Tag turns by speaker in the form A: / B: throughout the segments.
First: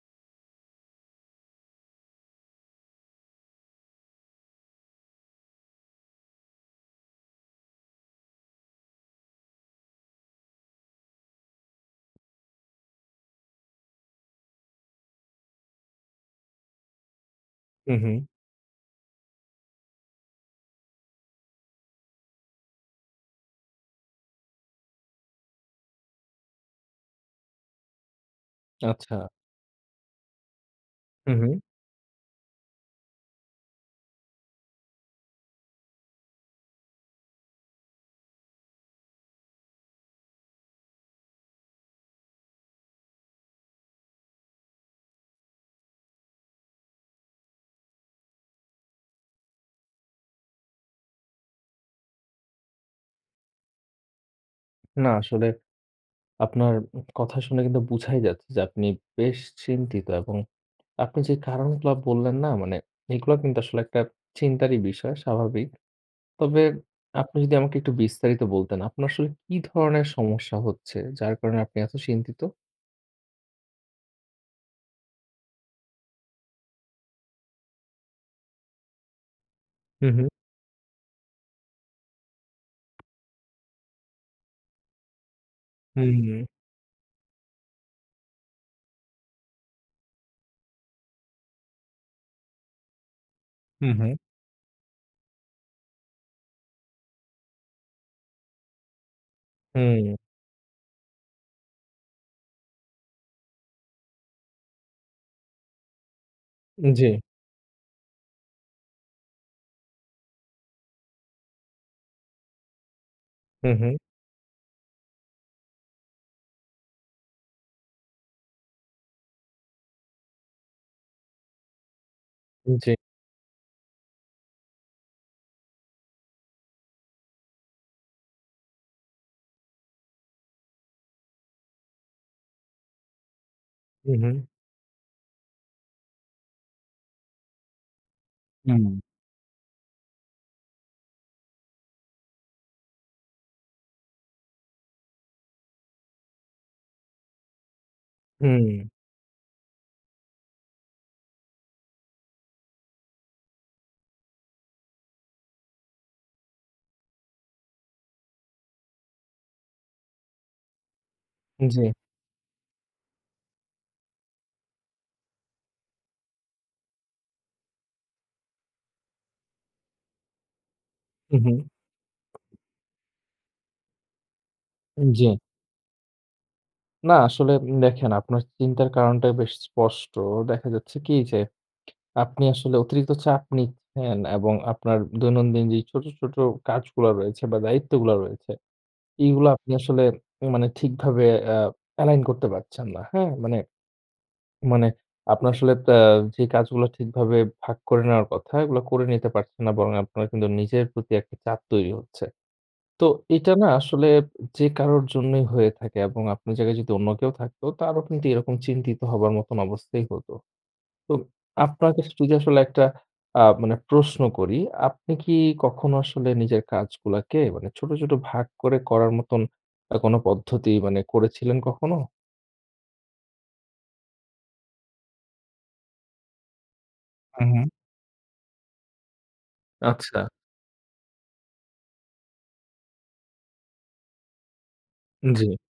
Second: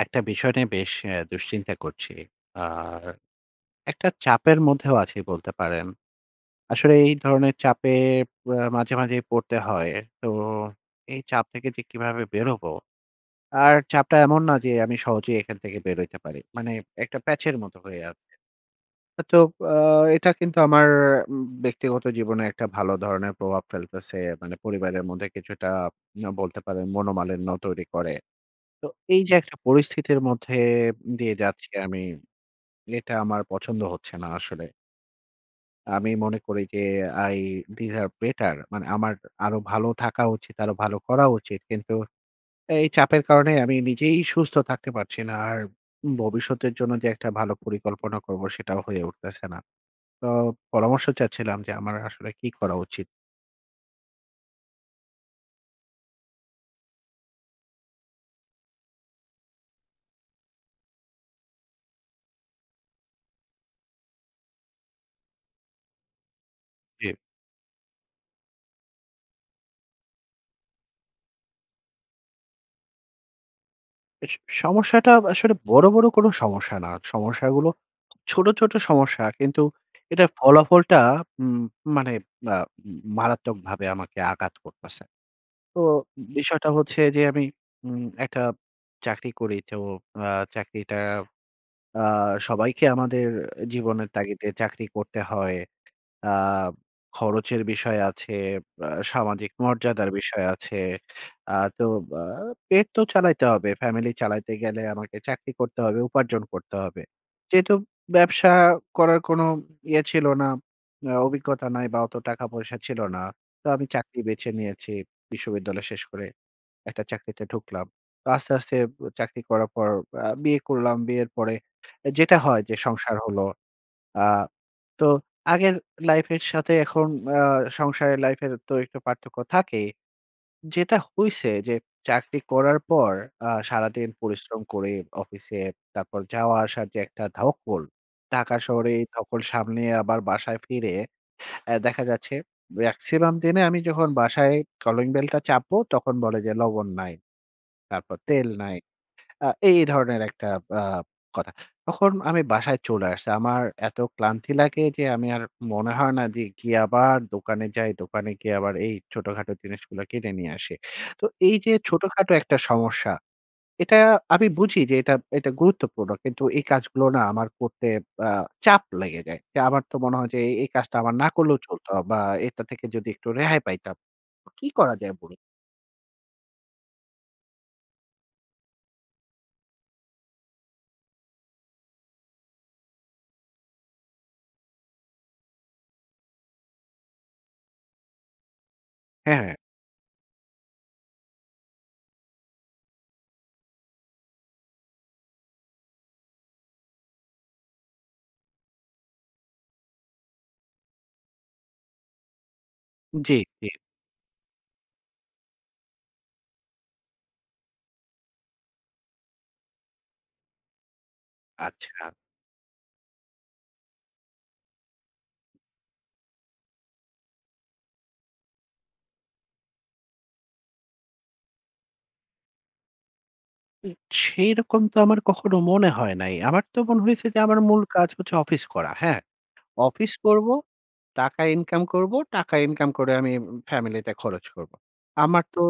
A: একটা বিষয় নিয়ে বেশ এ দুশ্চিন্তা করছি। আর একটা চাপের মধ্যেও আছি বলতে পারেন। আসলে এই ধরনের চাপে প মাঝে, মাঝে পড়তে হয়। তো এই চাপ থেকে যে কিভাবে বেরোবো? আর চাপটা এমন না যে আমি সহজেই এখান থেকে বের হইতে পারি। মানে একটা প্যাচ এর মত
B: হু,
A: হয়ে
B: হু।
A: আছে। আ তো আ এটা কিন্তু আমার উম ব্যক্তিগত জীবনে একটা ভালো ধরনের প্রভাব ফেলতেছে। মানে পরিবারের মধ্যে কিছুটা ম বলতে পারেন মনোমালিন্য তৈরি করে। তো
B: আচ্ছা।
A: এই যে একটা পরিস্থিতির মধ্যে
B: হু,
A: দিয়ে
B: হু।
A: যাচ্ছি আমি, এটা আমার পছন্দ হচ্ছে না আসলে। আমি মনে করি যে I behave better মানে আমার আরো ভালো থাকা উচিত, আরো ভালো করা উচিত। কিন্তু এই চাপের কারণে আমি নিজেই সুস্থ থাকতে পারছি না। আর ভবিষ্যতের জন্য যে একটা ভালো পরিকল্পনা করব সেটাও হয়ে উঠতেছে না। তো পরামর্শ চাচ্ছিলাম যে আমার আসলে কি করা উচিত?
B: না, আসলে আপনার কথা শুনে কিন্তু বুঝাই যাচ্ছে যে আপনি বেশ চিন্তিত। এবং আপনি যে কারণগুলা বললেন না? মানে এইগুলা কিন্তু আসলে একটা চিন্তারই বিষয় স্বাভাবিক। তবে
A: জি।
B: আপনি যদি আমাকে একটু বিস্তারিত বলতেন, আপনার আসলে কী ধরনের সমস্যা হচ্ছে যার কারণে আপনি এত চিন্তিত?
A: এস সমস্যাটা আসলে বড়, বড় কোন সমস্যা না। সমস্যাগুলো ছোট, ছোট সমস্যা কিন্তু
B: হুম, হুম।
A: এটার ফলাফলটা উম মানে আ উ মারাত্মকভাবে আমাকে আঘাত করতাছে। তো
B: হুম, হুম।
A: বিষয়টা হচ্ছে যে, আমি উম একটা চাকরি, করি, তো আ চাকরিটা আ সবাইকে আমাদের
B: হ্যাঁ,
A: জীবনের
B: হ্যাঁ।
A: তাগিদে চাকরি করতে হয়। আব খরচের বিষয় আছে, আ সামাজিক মর্যাদার
B: হুম।
A: বিষয় আছে। আ তো বা পেট তো চালাইতে হবে। ফ্যামিলি চালাইতে গেলে আমাকে চাকরি করতে হবে, উপার্জন করতে হবে।
B: জ্বী।
A: যেহেতু ব্যবসা করার কোন ইয়ে ছিলো না, আ অভিজ্ঞতা নাই বা অত টাকা পয়সা ছিলো না। তো
B: হুম,
A: আমি
B: হুম।
A: চাকরি বেছে নিয়েছি, বিশ্ববিদ্যালয়ে শেষ করে। একটা চাকরিতে ঢুকলাম। তা আস্তে, আস্তে চাকরি করার পর আ বিয়ে করলাম, বিয়ের পরে যেটা হয়
B: হু,
A: যে,
B: জ্বী।
A: সংসার হলো। আ তো আগের লাইফের সাথে এখন আ সংসারের লাইফের তো একটু পার্থক্য থাকে। যেটা হইছে যে, চাকরি করার পর আ সারাদিন
B: হুম, হুম।
A: পরিশ্রম করে, অফিসে তারপর যাওয়া আসার যে, একটা ধকল, টাকা শহরে
B: হুম।
A: এই ধকল সামনেয়ে আবার বাসায় ফিরে আ দেখা যাচ্ছে ম্যাক্সিমাম দিনে আমি যখন বাসায় কলিংবেলটা চাপবো তখন বলে যে, লবণ নাই, তারপর তেল নাই।
B: হুম।
A: আ এই ধরনের একটা ব্যা কথা। তখন আমি বাসায় চলে আসছি। আমার এত ক্লান্তি লাগে যে, আমি আর মনে হয় না দে গিয়ে আবার দোকানে যাই। দোকানে গিয়ে আবার এই ছোটখাটো জিনিসগুলো কিনে নিয়ে আসি। তো এইযে
B: জ্বী।
A: ছোটখাটো একটা সমস্যা। এটা আমি বুঝি যে, এটা, এটা গুরুত্বপূর্ণ কিন্তু এই কাজগুলো না আমার করতে আ চাপ লেগে যায়। তে আমার তো মনে হয় যে, এই, এই কাজটা আমার না
B: হুম, হুম।
A: করলেও চলতো বা এটা থেকে যদি একটু রেহাই পাইতাম। কি করা যায়
B: জ্বী।
A: বলুন?
B: না, আসলে উম দেখেন আপনার চিন্তার কারণটা বেশ স্পষ্ট। দেখা যাচ্ছে কি? যে, আপনি আসলে অতিরিক্ত চাপ নিচ্ছেন, এবং আপনার দৈনন্দিন যে ছোট, ছোট কাজগুলা রয়েছে বা দায়িত্বগুলো রয়েছে
A: হ্যাঁ,
B: এগুলো
A: হ্যাঁ।
B: আপনি আসলে মানে ঠিকভাবে আ allign করতে পারছেন না। হ্যাঁ? মানে মানে আপনার আসলে প্যা যে কাজগুলো ঠিকভাবে ভাগ করে নেওয়ার কথা, এগুলো করে নিতে পারছেন না। বরং আপনার কিন্তু নিজের প্রতি একটা চাপ তৈরি হচ্ছে। তো
A: জি,
B: এটা না
A: জি।
B: আসলে যে কারোর জন্যই হয়ে থাকে এবং আপনের জায়গায় যদি অন্য কেউ থাকতো তারও কিন্তু এরকম চিন্তিত হবার মতো অবস্থাই হতো। তো আপনাকে
A: আচ্ছা।
B: আস যদি আসলে একটা আ মানে প্রশ্ন করি, আপনি কি কখনো আসলে নিজের কাজগুলাকে মানে ছোট, ছোট ভাগ করে করার মতন আ কোন পদ্ধতি মানে করেছিলেন কখনো?
A: উ সেইরকম তো আমার কখনো মনে হয় নাই। আমার তো মনে হইছে যে
B: হু,
A: আমার
B: হু।
A: মূল কাজ হচ্ছে অফিস করা। হ্যাঁ? অফিস
B: আচ্ছা।
A: করবো, টাকা ইনকাম করবো, টাকা ইনকাম করে আমি উম ফ্যামিলিতে খরচ করবো। আমার
B: জ্বি।
A: তো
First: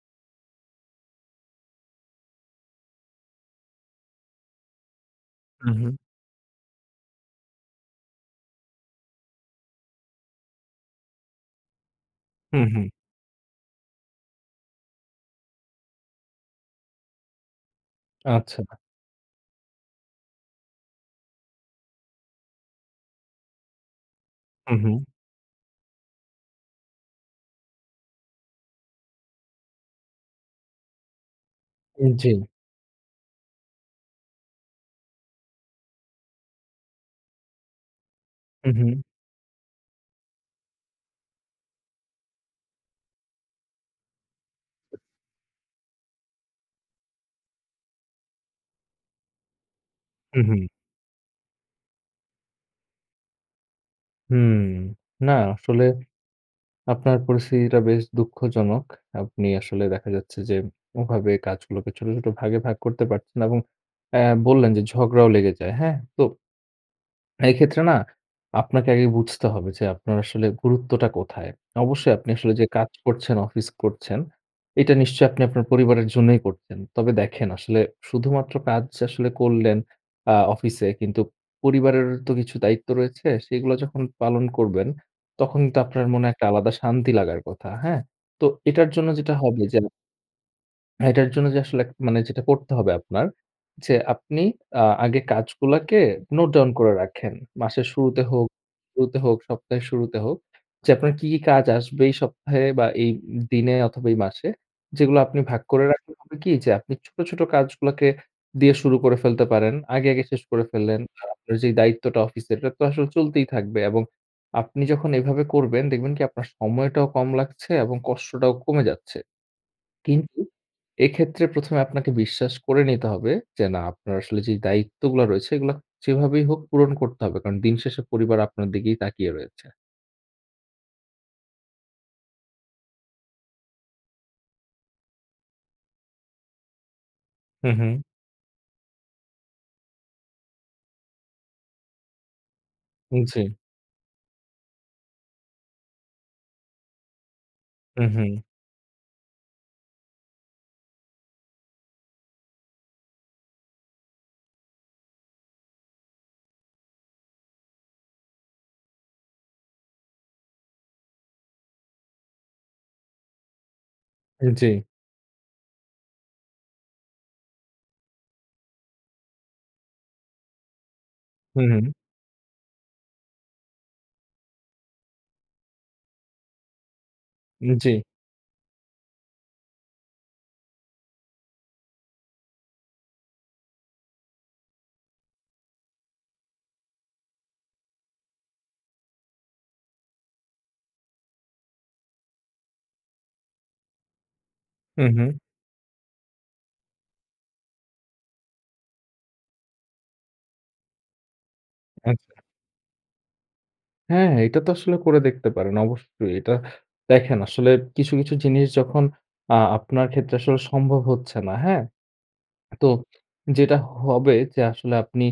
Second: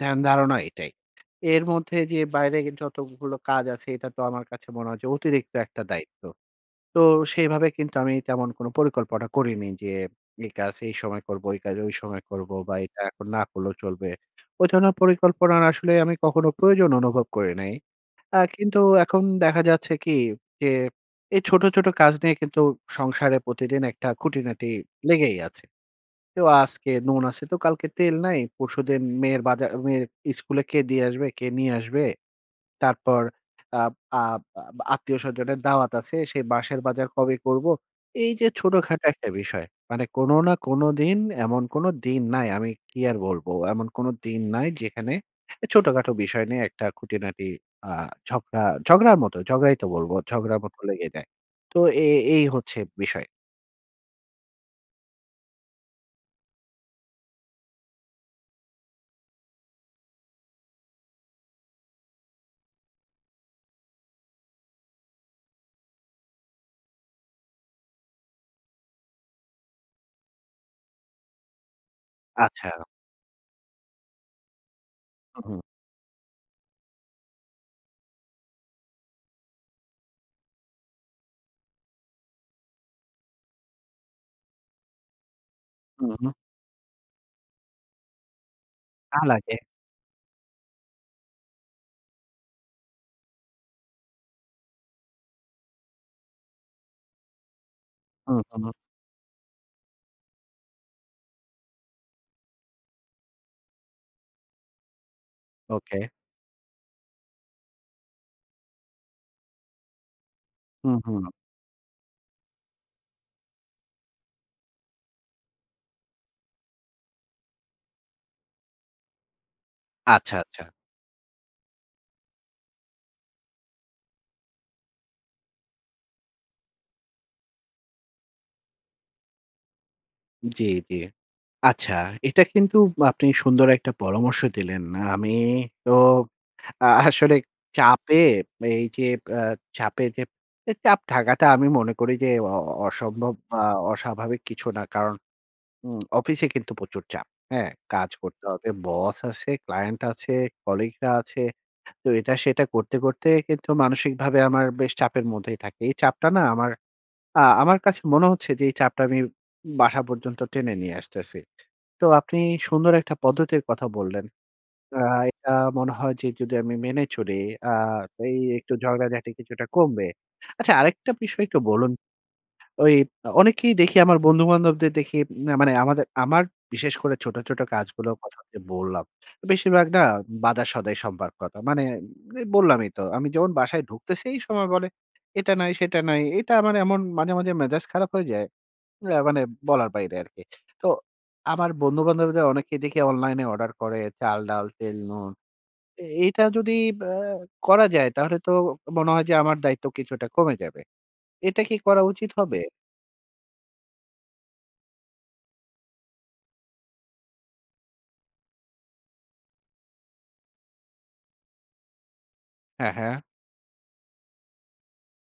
A: ধ্যান, ধারণা এটাই। এর মধ্যে যে বাইরে কিন্তু যতগুলো কাজ আছে এটা তো আমার কাছে মনে হয় যে অতিরিক্ত
B: হু,
A: একটা
B: হুম।
A: দায়িত্ব। তো সেইভাবে কিন্তু আমি তেমন কোনো পরিকল্পনা করিনি। যে এই কাজ এই সময় করবো, এই কাজ সময় করবো
B: হু,
A: বা
B: হু।
A: এটা এখন না করলেও চলবে। ওই ধরনের পরিকল্পনার আসলে আমি কখনো প্রয়োজন অনুভব করি নাই। আ
B: আচ্ছা।
A: কিন্তু এখন দেখা যাচ্ছে কি? যে, এই ছোট, ছোট কাজ নিয়ে কিন্তু সংসারে প্রতিদিন একটা খুঁটিনাটি
B: হু, হু।
A: লেগেই আছে। তো আজকে নুন আছে তো কালকে তেল নাই, পরশুদিন মেয়ের বাজা মেয়ে স্কুলে কে দিয়ে আসবে, কে নিয়ে আসবে।
B: হুম, জী।
A: তারপর আব আ আ আত্মীয়স্বজনের দাওয়াত আছে সে, বাঁশের বাজার কবে করবো? এইযে
B: হু, হু।
A: ছোটখাটো একটা বিষয়। মানে কোন না কোন দিন এমন কোনো দিন নাই আমি কি আর বলবো? এমন কোনো দিন নাই যেখানে এ ছোটখাটো বিষয় নিয়ে একটা খুঁটিনাটি আ ঝগড়া ঝগড়ার মতো ঝগড়াই তো বলবো।
B: হু,
A: ঝগড়ার
B: হু।
A: মতো লেগে যায়। তো এ এই হচ্ছে বিষয়।
B: হুম, না আসলে আপনার পরিস্থিতিটা বেশ দুঃখজনক। আপনি আসলে দেখা যাচ্ছে যে, ওভাবে কাজগুলোকে ছোট, ছোট ভাগে ভাগ করতে পারছেন এবং অ্যা বললেন যে ঝগড়াও লেগে যায়। হ্যাঁ? তো এক্ষেত্রে না আপনাকে আগে বুঝতে হবে যে, আপনার আসলে গুরুত্বটা কোথায়? অবশ্যই আপনি আসলে যে
A: আচ্ছা।
B: কাজ করছেন, অফিস করছেন এটা নিশ্চয়ই আপনি
A: হুউম।
B: আপনার পরিবারের জন্যই করছেন। তবে দেখেন, আসলে শুধুমাত্র কাজ আসলে করলেন আ অফিসে কিন্তু পরিবারের তো কিছু দায়িত্ব রয়েছে। সেগুলো যখন পালন করবেন, তখন তো আপনার মনে
A: হুউ।
B: একটা আলাদা শান্তি লাগার কথা। হ্যাঁ? তো এটার জন্য
A: তা
B: যেটা
A: লাগে।
B: হবে যে হ্যাঁ, এটার জন্য যে আসলে, মানে যেটা করতে হবে আপনার যে, আপনি আ আগে কাজগুলাকে নোট ডাউন করে রাখেন। মাসের শুরুতে
A: হু,
B: হোক
A: হু।
B: শুরুতে হোক, সপ্তাহের শুরুতে হোক যে আপনার কি, কি কাজ আসবে এই সপ্তাহে বা, এই ই দিনে অথবা, এই মাসে যেগুলো আপনি ভাগ করে
A: ওকে।
B: রাখলে হবে কি? যে আপনি ছোট, ছোট কাজগুলাকে দিয়ে শুরু করে ফেলতে পারেন। আগে, আগে শেষ করে
A: হু,
B: ফেললেন।
A: হু।
B: আর আপনার যে দায়িত্বটা অফিসের, এটা তো আসলে চলতেই থাকবে। এবং আপনি যখন এভাবে করবেন, দেখবেন কি? আপনার সময়টাও কম লাগছে এবং কষ্টটাও কমে যাচ্ছে।
A: আচ্ছা,
B: কিন্তু
A: আচ্ছা।
B: এক্ষেত্রে প্রথমে আপনাকে বিশ্বাস করে নিতে হবে যে, না, আপনার আসলে যে দায়িত্বগুলো রয়েছে, এগুলা যেভাবেই হোক পূরণ করতে হবে। কারণ, দিনশেষে পরিবার আপনার দিকেই তাকিয়ে রয়েছে।
A: জি, জি। আচ্ছা, এটা কিন্তু আপনি সুন্দর একটা পরামর্শ দিলেন। আমি তো আসলে
B: হুম, হুম।
A: চাপে এই যে, আ চাপে যে, এ চাপ থাকাটা আমি মনে করি যে, অ অ
B: হুম,
A: অসম্ভব
B: জি।
A: বা অস্বাভাবিক কিছু না। কারণ উম অফিসে কিন্তু প্রচুর চাপ, হ্যাঁ?
B: হু,
A: কাজ
B: হু।
A: করতে হবে। বস আছে, ক্লায়েন্ট আছে, কলিগরা আছে। তো, এটা-সেটা করতে, করতে কিন্তু মানসিকভাবে আমার বেশ চাপের মধ্যেই থাকে। এই চাপটা না আমার, আ আমার কাছে মনে হচ্ছে যে, এই চাপটা আমি বাসা পর্যন্ত টেনে নিয়ে আসতেছি। তো আপনি, সুন্দর একটা পদ্ধতির কথা বললেন।
B: হু, জি।
A: আ এটা মনে হয় যে, যদি আমি মেনে চলি আ এই একটু ঝগড়াঝাটি কিছুটা কমবে। আচ্ছা, আরেকটা বিষয় একটু
B: হু,
A: বলুন?
B: হু।
A: ঐ অনেকেই দেখি, আমার বন্ধু-বান্ধবদের দেখি, না মানে আমাদের, আমার বিশেষ করে ছোট, ছোট
B: হু, জি।
A: কাজগুলোর কথা যে বললাম। বেশিরভাগ না বাজার-সদাই সম্পর্কতা। মানে, এই বললামই তো, আমি যখন বাসায় ঢুকতেছি এই সময় বলে, এটা নাই, সেটা নাই। এটা আমার এমন মাঝে, মাঝে মেজাজ খারাপ হয়ে যায়। যা মানে বলার বাইরে আর কি। তো, আমার বন্ধু-বান্ধবদের অনেকেই দেখি অনলাইনে অর্ডার করে চাল, ডাল, তেল,
B: হুম,
A: নূন।
B: হুম।
A: এ এটা যদি আ করা যায়, তাহলে তো মনে হয় যে, আমার দায়িত্ব কিছুটা কমে যাবে। এটা কি করা উচিত
B: আচ্ছা।
A: হবে?
B: হ্যাঁ, হ্যাঁ, এটা তো আসলে করে দেখতে পারেন, অবশ্যই। এটা দেখেন আসলে কিছু, কিছু জিনিস যখন আ আপনার ক্ষেত্রে আসলে সম্ভব হচ্ছে না। হ্যাঁ? তো
A: হ্যাঁ, হ্যাঁ।
B: যেটা হবে যে আসলে আপনি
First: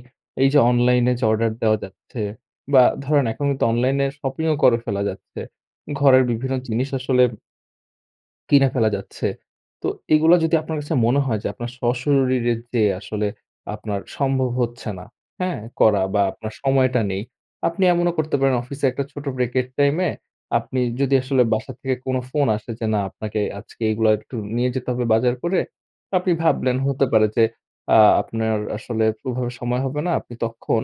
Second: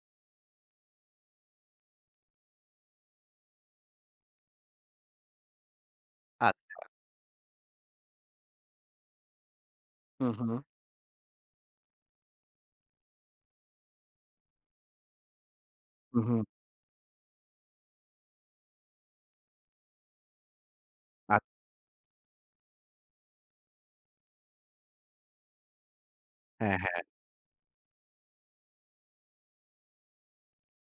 B: এই যে Online এ যে Order দেওয়া যাচ্ছে। বা ধরেন এখন কিন্তু Online এ Shopping ও করে ফেলা যাচ্ছে। ঘরের বিভিন্ন
A: আচ্ছা।
B: জিনিস আসলে কিনে ফেলা যাচ্ছে। তো
A: হু,
B: এগুলো যদি
A: হু।
B: আপনার কাছে মনে হয় যে আপনার স্বশরীরে যেয়ে আসলে আপনার সম্ভব হচ্ছে না। হ্যাঁ? করা
A: উ,
B: বা
A: হু।
B: আপনার সময়টা নেই। আপনি এমনও করতে পারেন, অফিসে ১ টা ছোট Break এর টাইমে আপনি যদি
A: আ
B: আসলে বাসা থেকে কোনো ফোন আসে যে না, আপনাকে আজকে এগুলা একটু নিয়ে যেতে হবে বাজার করে। আপনি ভাবলেন
A: হ্যাঁ, হ্যাঁ।
B: হতে পারে যে আ আপনার আসলে ওভাবে সময় হবে না। আপনি তখন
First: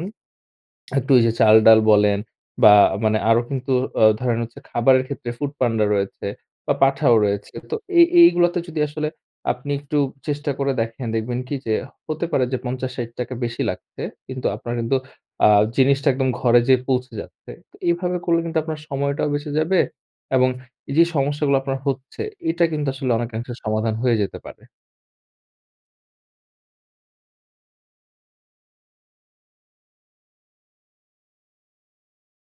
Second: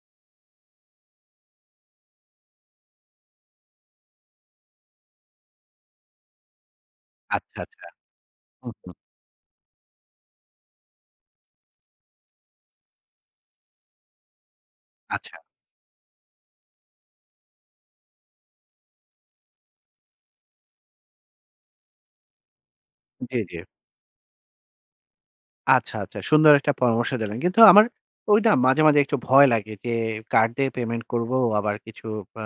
B: একটু ওই যে চালডাল বলেন বা মানে আরো কিন্তু আ ধরেন হচ্ছে খাবারের ক্ষেত্রে ফুডপান্ডা রয়েছে বা পাঠাও রয়েছে।
A: আচ্ছা,
B: তো
A: আচ্ছা।
B: এই এই গুলোতে
A: হু,
B: যদি
A: হু।
B: আসলে আপনি একটু চেষ্টা করে দেখেন, দেখবেন কী যে হতে পারে যে ৫০ ৬০ টাকা বেশি লাগছে। কিন্তু আপনার কিন্তু
A: আচ্ছা।
B: আ জিনিসটা একদম ঘরে যেয়ে পৌঁছে যাচ্ছে। তো এভাবে করলে কিন্তু আপনার সময়টাও বেঁচে যাবে এবং এই যে সমস্যাগুলো আপনার হচ্ছে, এটা কিন্তু আসলে
A: জি,
B: অনেকাংশে
A: জি।
B: সমাধান হয়ে যেতে পারে।
A: আচ্ছা, আচ্ছা। সুন্দর একটা পরামর্শ দিলেন। কিন্তু আমার ঐডা মাঝে, মাঝে একটু ভয় লাগে যে, কার্ড দিয়ে পেমেন্ট করবো? আবার কিছু আ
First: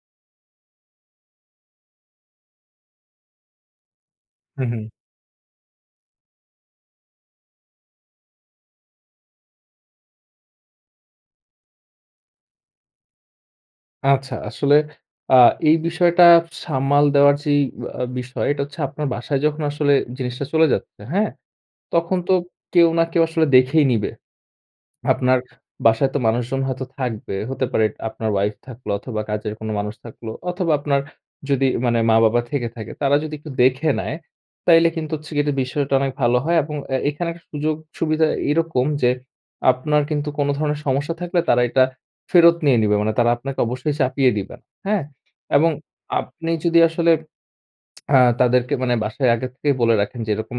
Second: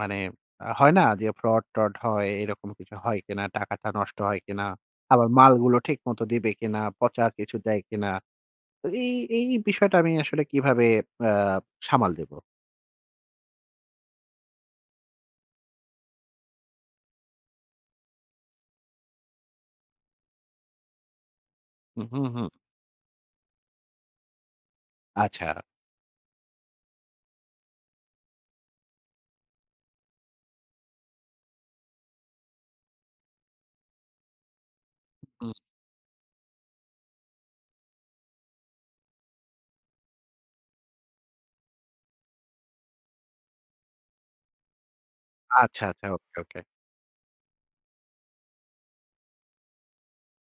A: মানে আ হয় না যে, ফ্রড-ট্রড হয় এরকম কিছু হয় কিনা? টাকাটা নষ্ট হয়
B: হু,
A: কিনা?
B: হুম।
A: আবার মালগুলো ঠিকমত দিবে কিনা? পচা কিছু দেয় কিনা? তো এই, এই বিষয়টা আমি আসলে কিভাবে আ সামাল দিবো?
B: আচ্ছা আসলে আ এই বিষয়টা সামাল দেওয়ার যেই আ আ বিষয় এটা হচ্ছে আপনার বাসায় যখন আসলে জিনিসটা চলে যাচ্ছে। হ্যাঁ,
A: হু,
B: তখন
A: হু,
B: তো
A: হুম।
B: কেউ না কেউ আসলে দেখেই নিবে। আপনার
A: আচ্ছা।
B: বাসায় তো মানুষজন হয়তো থাকবে হতে পারে। এটা আপনার ওয়াইফ থাকলো অথবা কাজের কোনো মানুষ থাকলো অথবা আপনার যদি মানে মা-বাবা থেকে থাকে, তারা যদি একটু দেখে নেয়, তাইলে কিন্তু হচ্ছে এটা
A: হুম।
B: বিষয়টা অনেক ভালো হয়। এবং এ এখানে একটা সুযোগ সুবিধা এরকম যে, আপনার কিন্তু কোনো ধরনের সমস্যা থাকলে তারা এটা ফেরত নিয়ে নিবে। মানে তারা আপনাকে অবশ্যই চাপিয়ে দিবেন। হ্যাঁ? এবং
A: আচ্ছা, আচ্ছা। ওকে,
B: আপনি
A: ওকে।
B: যদি আসলে আ তাদেরকে মানে বাসায় আগে থেকেই বলে রাখেন যে এরকম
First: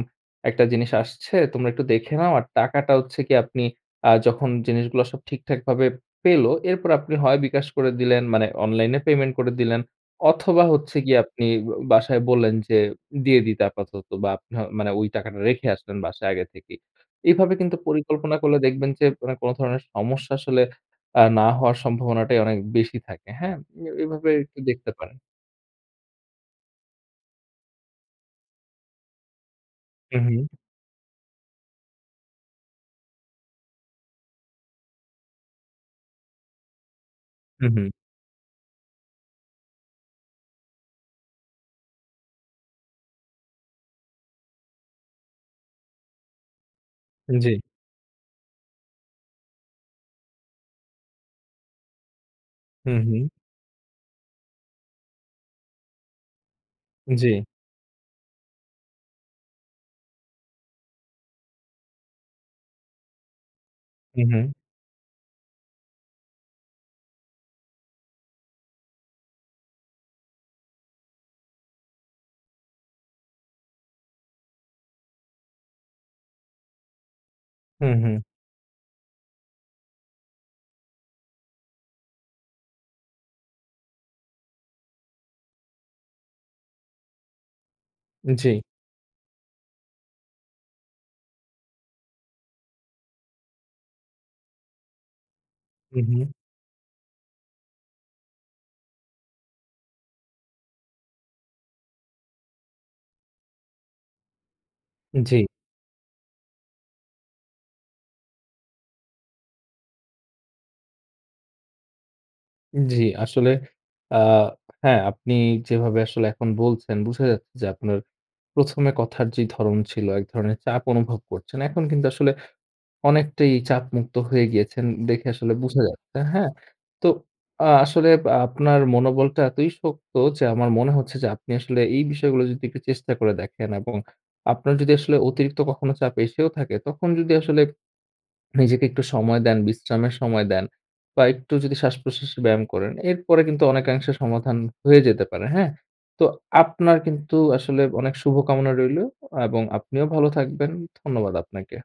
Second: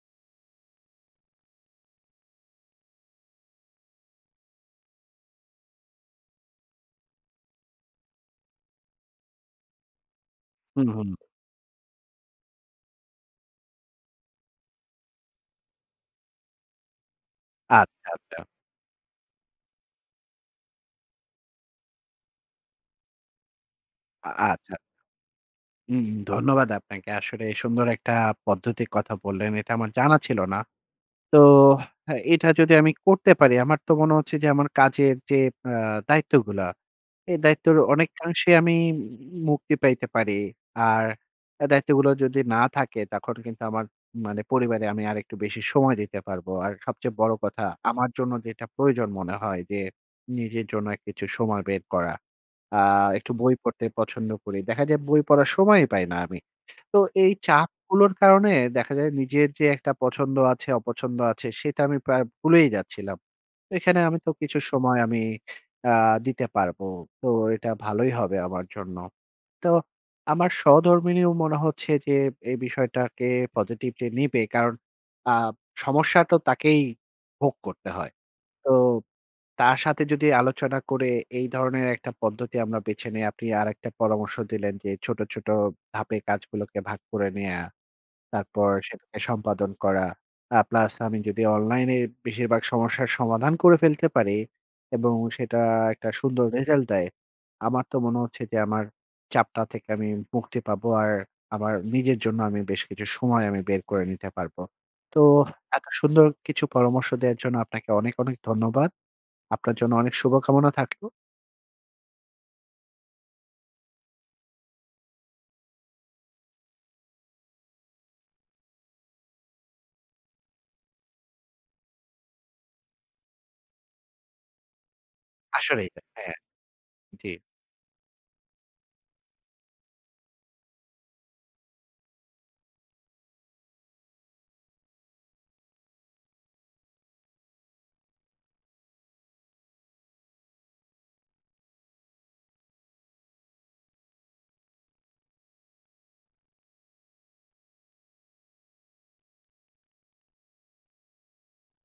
B: একটা জিনিস আসছে, তোমরা একটু দেখে নাও। আর টাকাটা হচ্ছে কি আপনি আ যখন জিনিসগুলা সব ঠিকঠাক ভাবে পেলো, এরপর আপনি হয় bKash করে দিলেন। মানে অনলাইনে পেমেন্ট করে দিলেন অথবা
A: হু,
B: হচ্ছে
A: হুম।
B: গিয়ে আপনি বো বাসায় বললেন যে, দিয়ে দিতে আপাতত বা মানে ওই টাকাটা রেখে আসলেন বাসায় আগে থেকেই। এভাবে কিন্তু
A: আচ্ছা,
B: পরিকল্পনা
A: আচ্ছা।
B: করলে দেখবেন যে, ওরা কোনো ধরনের সমস্যা আসলে আ না হওয়ার সম্ভাবনাটাই অনেক বেশি থাকে। হ্যাঁ? এ
A: আ
B: এভাবে একটু
A: আচ্ছা।
B: দেখতে পারেন।
A: হুম, ধন্যবাদ আপনাকে। আসলে সুন্দর একটা পদ্ধতির কথা বললেন, এটা আমার জানা
B: হু,
A: ছিল
B: হু।
A: না। তো হ্যাঁ, এটা যদি আমি করতে পারি আমার তো মনে হচ্ছে যে, আমার কাজের যে আ দায়িত্বগুলা, এই
B: হু,
A: দায়িত্বর
B: হু।
A: অনেকাংশেই আমি মুক্তি পাইতে পারি। আর এ দায়িত্বগুলো যদি না থাকে, তখন কিন্তু আমার মানে পরিবারে আমি আরেকটু বেশি সময় দিতে পারবো। আর সবচেয়ে বড়
B: জ্বী।
A: কথা আমার জন্য যেটা প্রয়োজন মনে হয় যে, নিজের জন্য কিছু সময় বের করা। আ
B: হু, হু।
A: একটু বই পড়তে পছন্দ করি। দেখা যায় বই পড়ার সময়ই পাই না আমি। তো এই
B: জ্বি।
A: চাপগুলোর কারণে দেখা যায় নিজের যে, একটা পছন্দ আছে, অপছন্দ আছে সেটা আমি প্রায় ভুলেই যাচ্ছিলাম। এখানে আমি
B: হু,
A: তো
B: হু।
A: কিছু সময় আমি আ দিতে পারবো। তো এটা ভালোই হবে আমার জন্য। তো আমার সহধর্মিণীও মনে হচ্ছে যে, এই বিষয়টাকে Positively নিবে। কারণ আ সমস্যা তো তাকেই ভোগ করতে
B: হুম,
A: হয়।
B: হুম
A: তো তার সাথে যদি আলোচনা করে এই ধরনের একটা পদ্ধতি আমরা বেছে নেই; আপনি আরেকটা পরামর্শ দিলেন যে ছোট, ছোট ধাপে কাজগুলোকে ভাগ করে নেয়া,
B: জ্বী।
A: তারপর সেটাকে সম্পাদন করা। আ প্লাস আমি যদি অনলাইনে বেশিরভাগ সমস্যার সমাধান করে ফেলতে পারি এবং সেটা
B: হুম,
A: একটা
B: হুম।
A: সুন্দর রেজাল্ট দেয়, আমার তো মনে হচ্ছে যে, আমার চাপটা থেকে আমি মুক্তি পাবো, আর আমার নিজের জন্য আমি বেশ কিছু সময় আমি বের করে নিতে পারবো। তো
B: জ্বি।
A: এত সুন্দর কিছু পরামর্শ দেওয়ার জন্য আপনাকে অনেক, অনেক ধন্যবাদ। আপনার জন্য অনেক শুভ-কামনা থাকলো।
B: জী, আসলে আ হ্যাঁ, আপনি যেভাবে আসলে এখন বলছেন, বুঝা যাচ্ছে যে আপনার প্রথমে কথার যে ধরন ছিল, এক ধরনের চাপ অনুভব করছেন। এখন কিন্তু আসলে অনেকটাই চাপমুক্ত হয়ে গিয়েছেন, দেখে আসলে বুঝা
A: আসলেই তো।
B: যাচ্ছে,
A: হ্যাঁ,
B: হ্যাঁ? তো
A: জ্বী।
B: আ আসলে আপনার মনোবলটা এতই শক্ত যে আমার মনে হচ্ছে যে, আপনি আসলে এই বিষয়গুলো যদি একটু চেষ্টা করে দেখেন এবং আপনার যদি আসলে অতিরিক্ত কখনো চাপ এসেও থাকে, তখন যদি আসলে নিজেকে একটু সময় দেন, বিশ্রামের সময় দেন বা একটু যদি শ্বাস-প্রশ্বাসের ব্যায়াম করেন, এরপরে কিন্তু অনেকাংশে সমাধান হয়ে যেতে পারে, হ্যাঁ? তো আপনার কিন্তু আসলে অনেক শুভকামনা রইলো এবং আপনিও ভালো থাকবেন। ধন্যবাদ আপনাকে।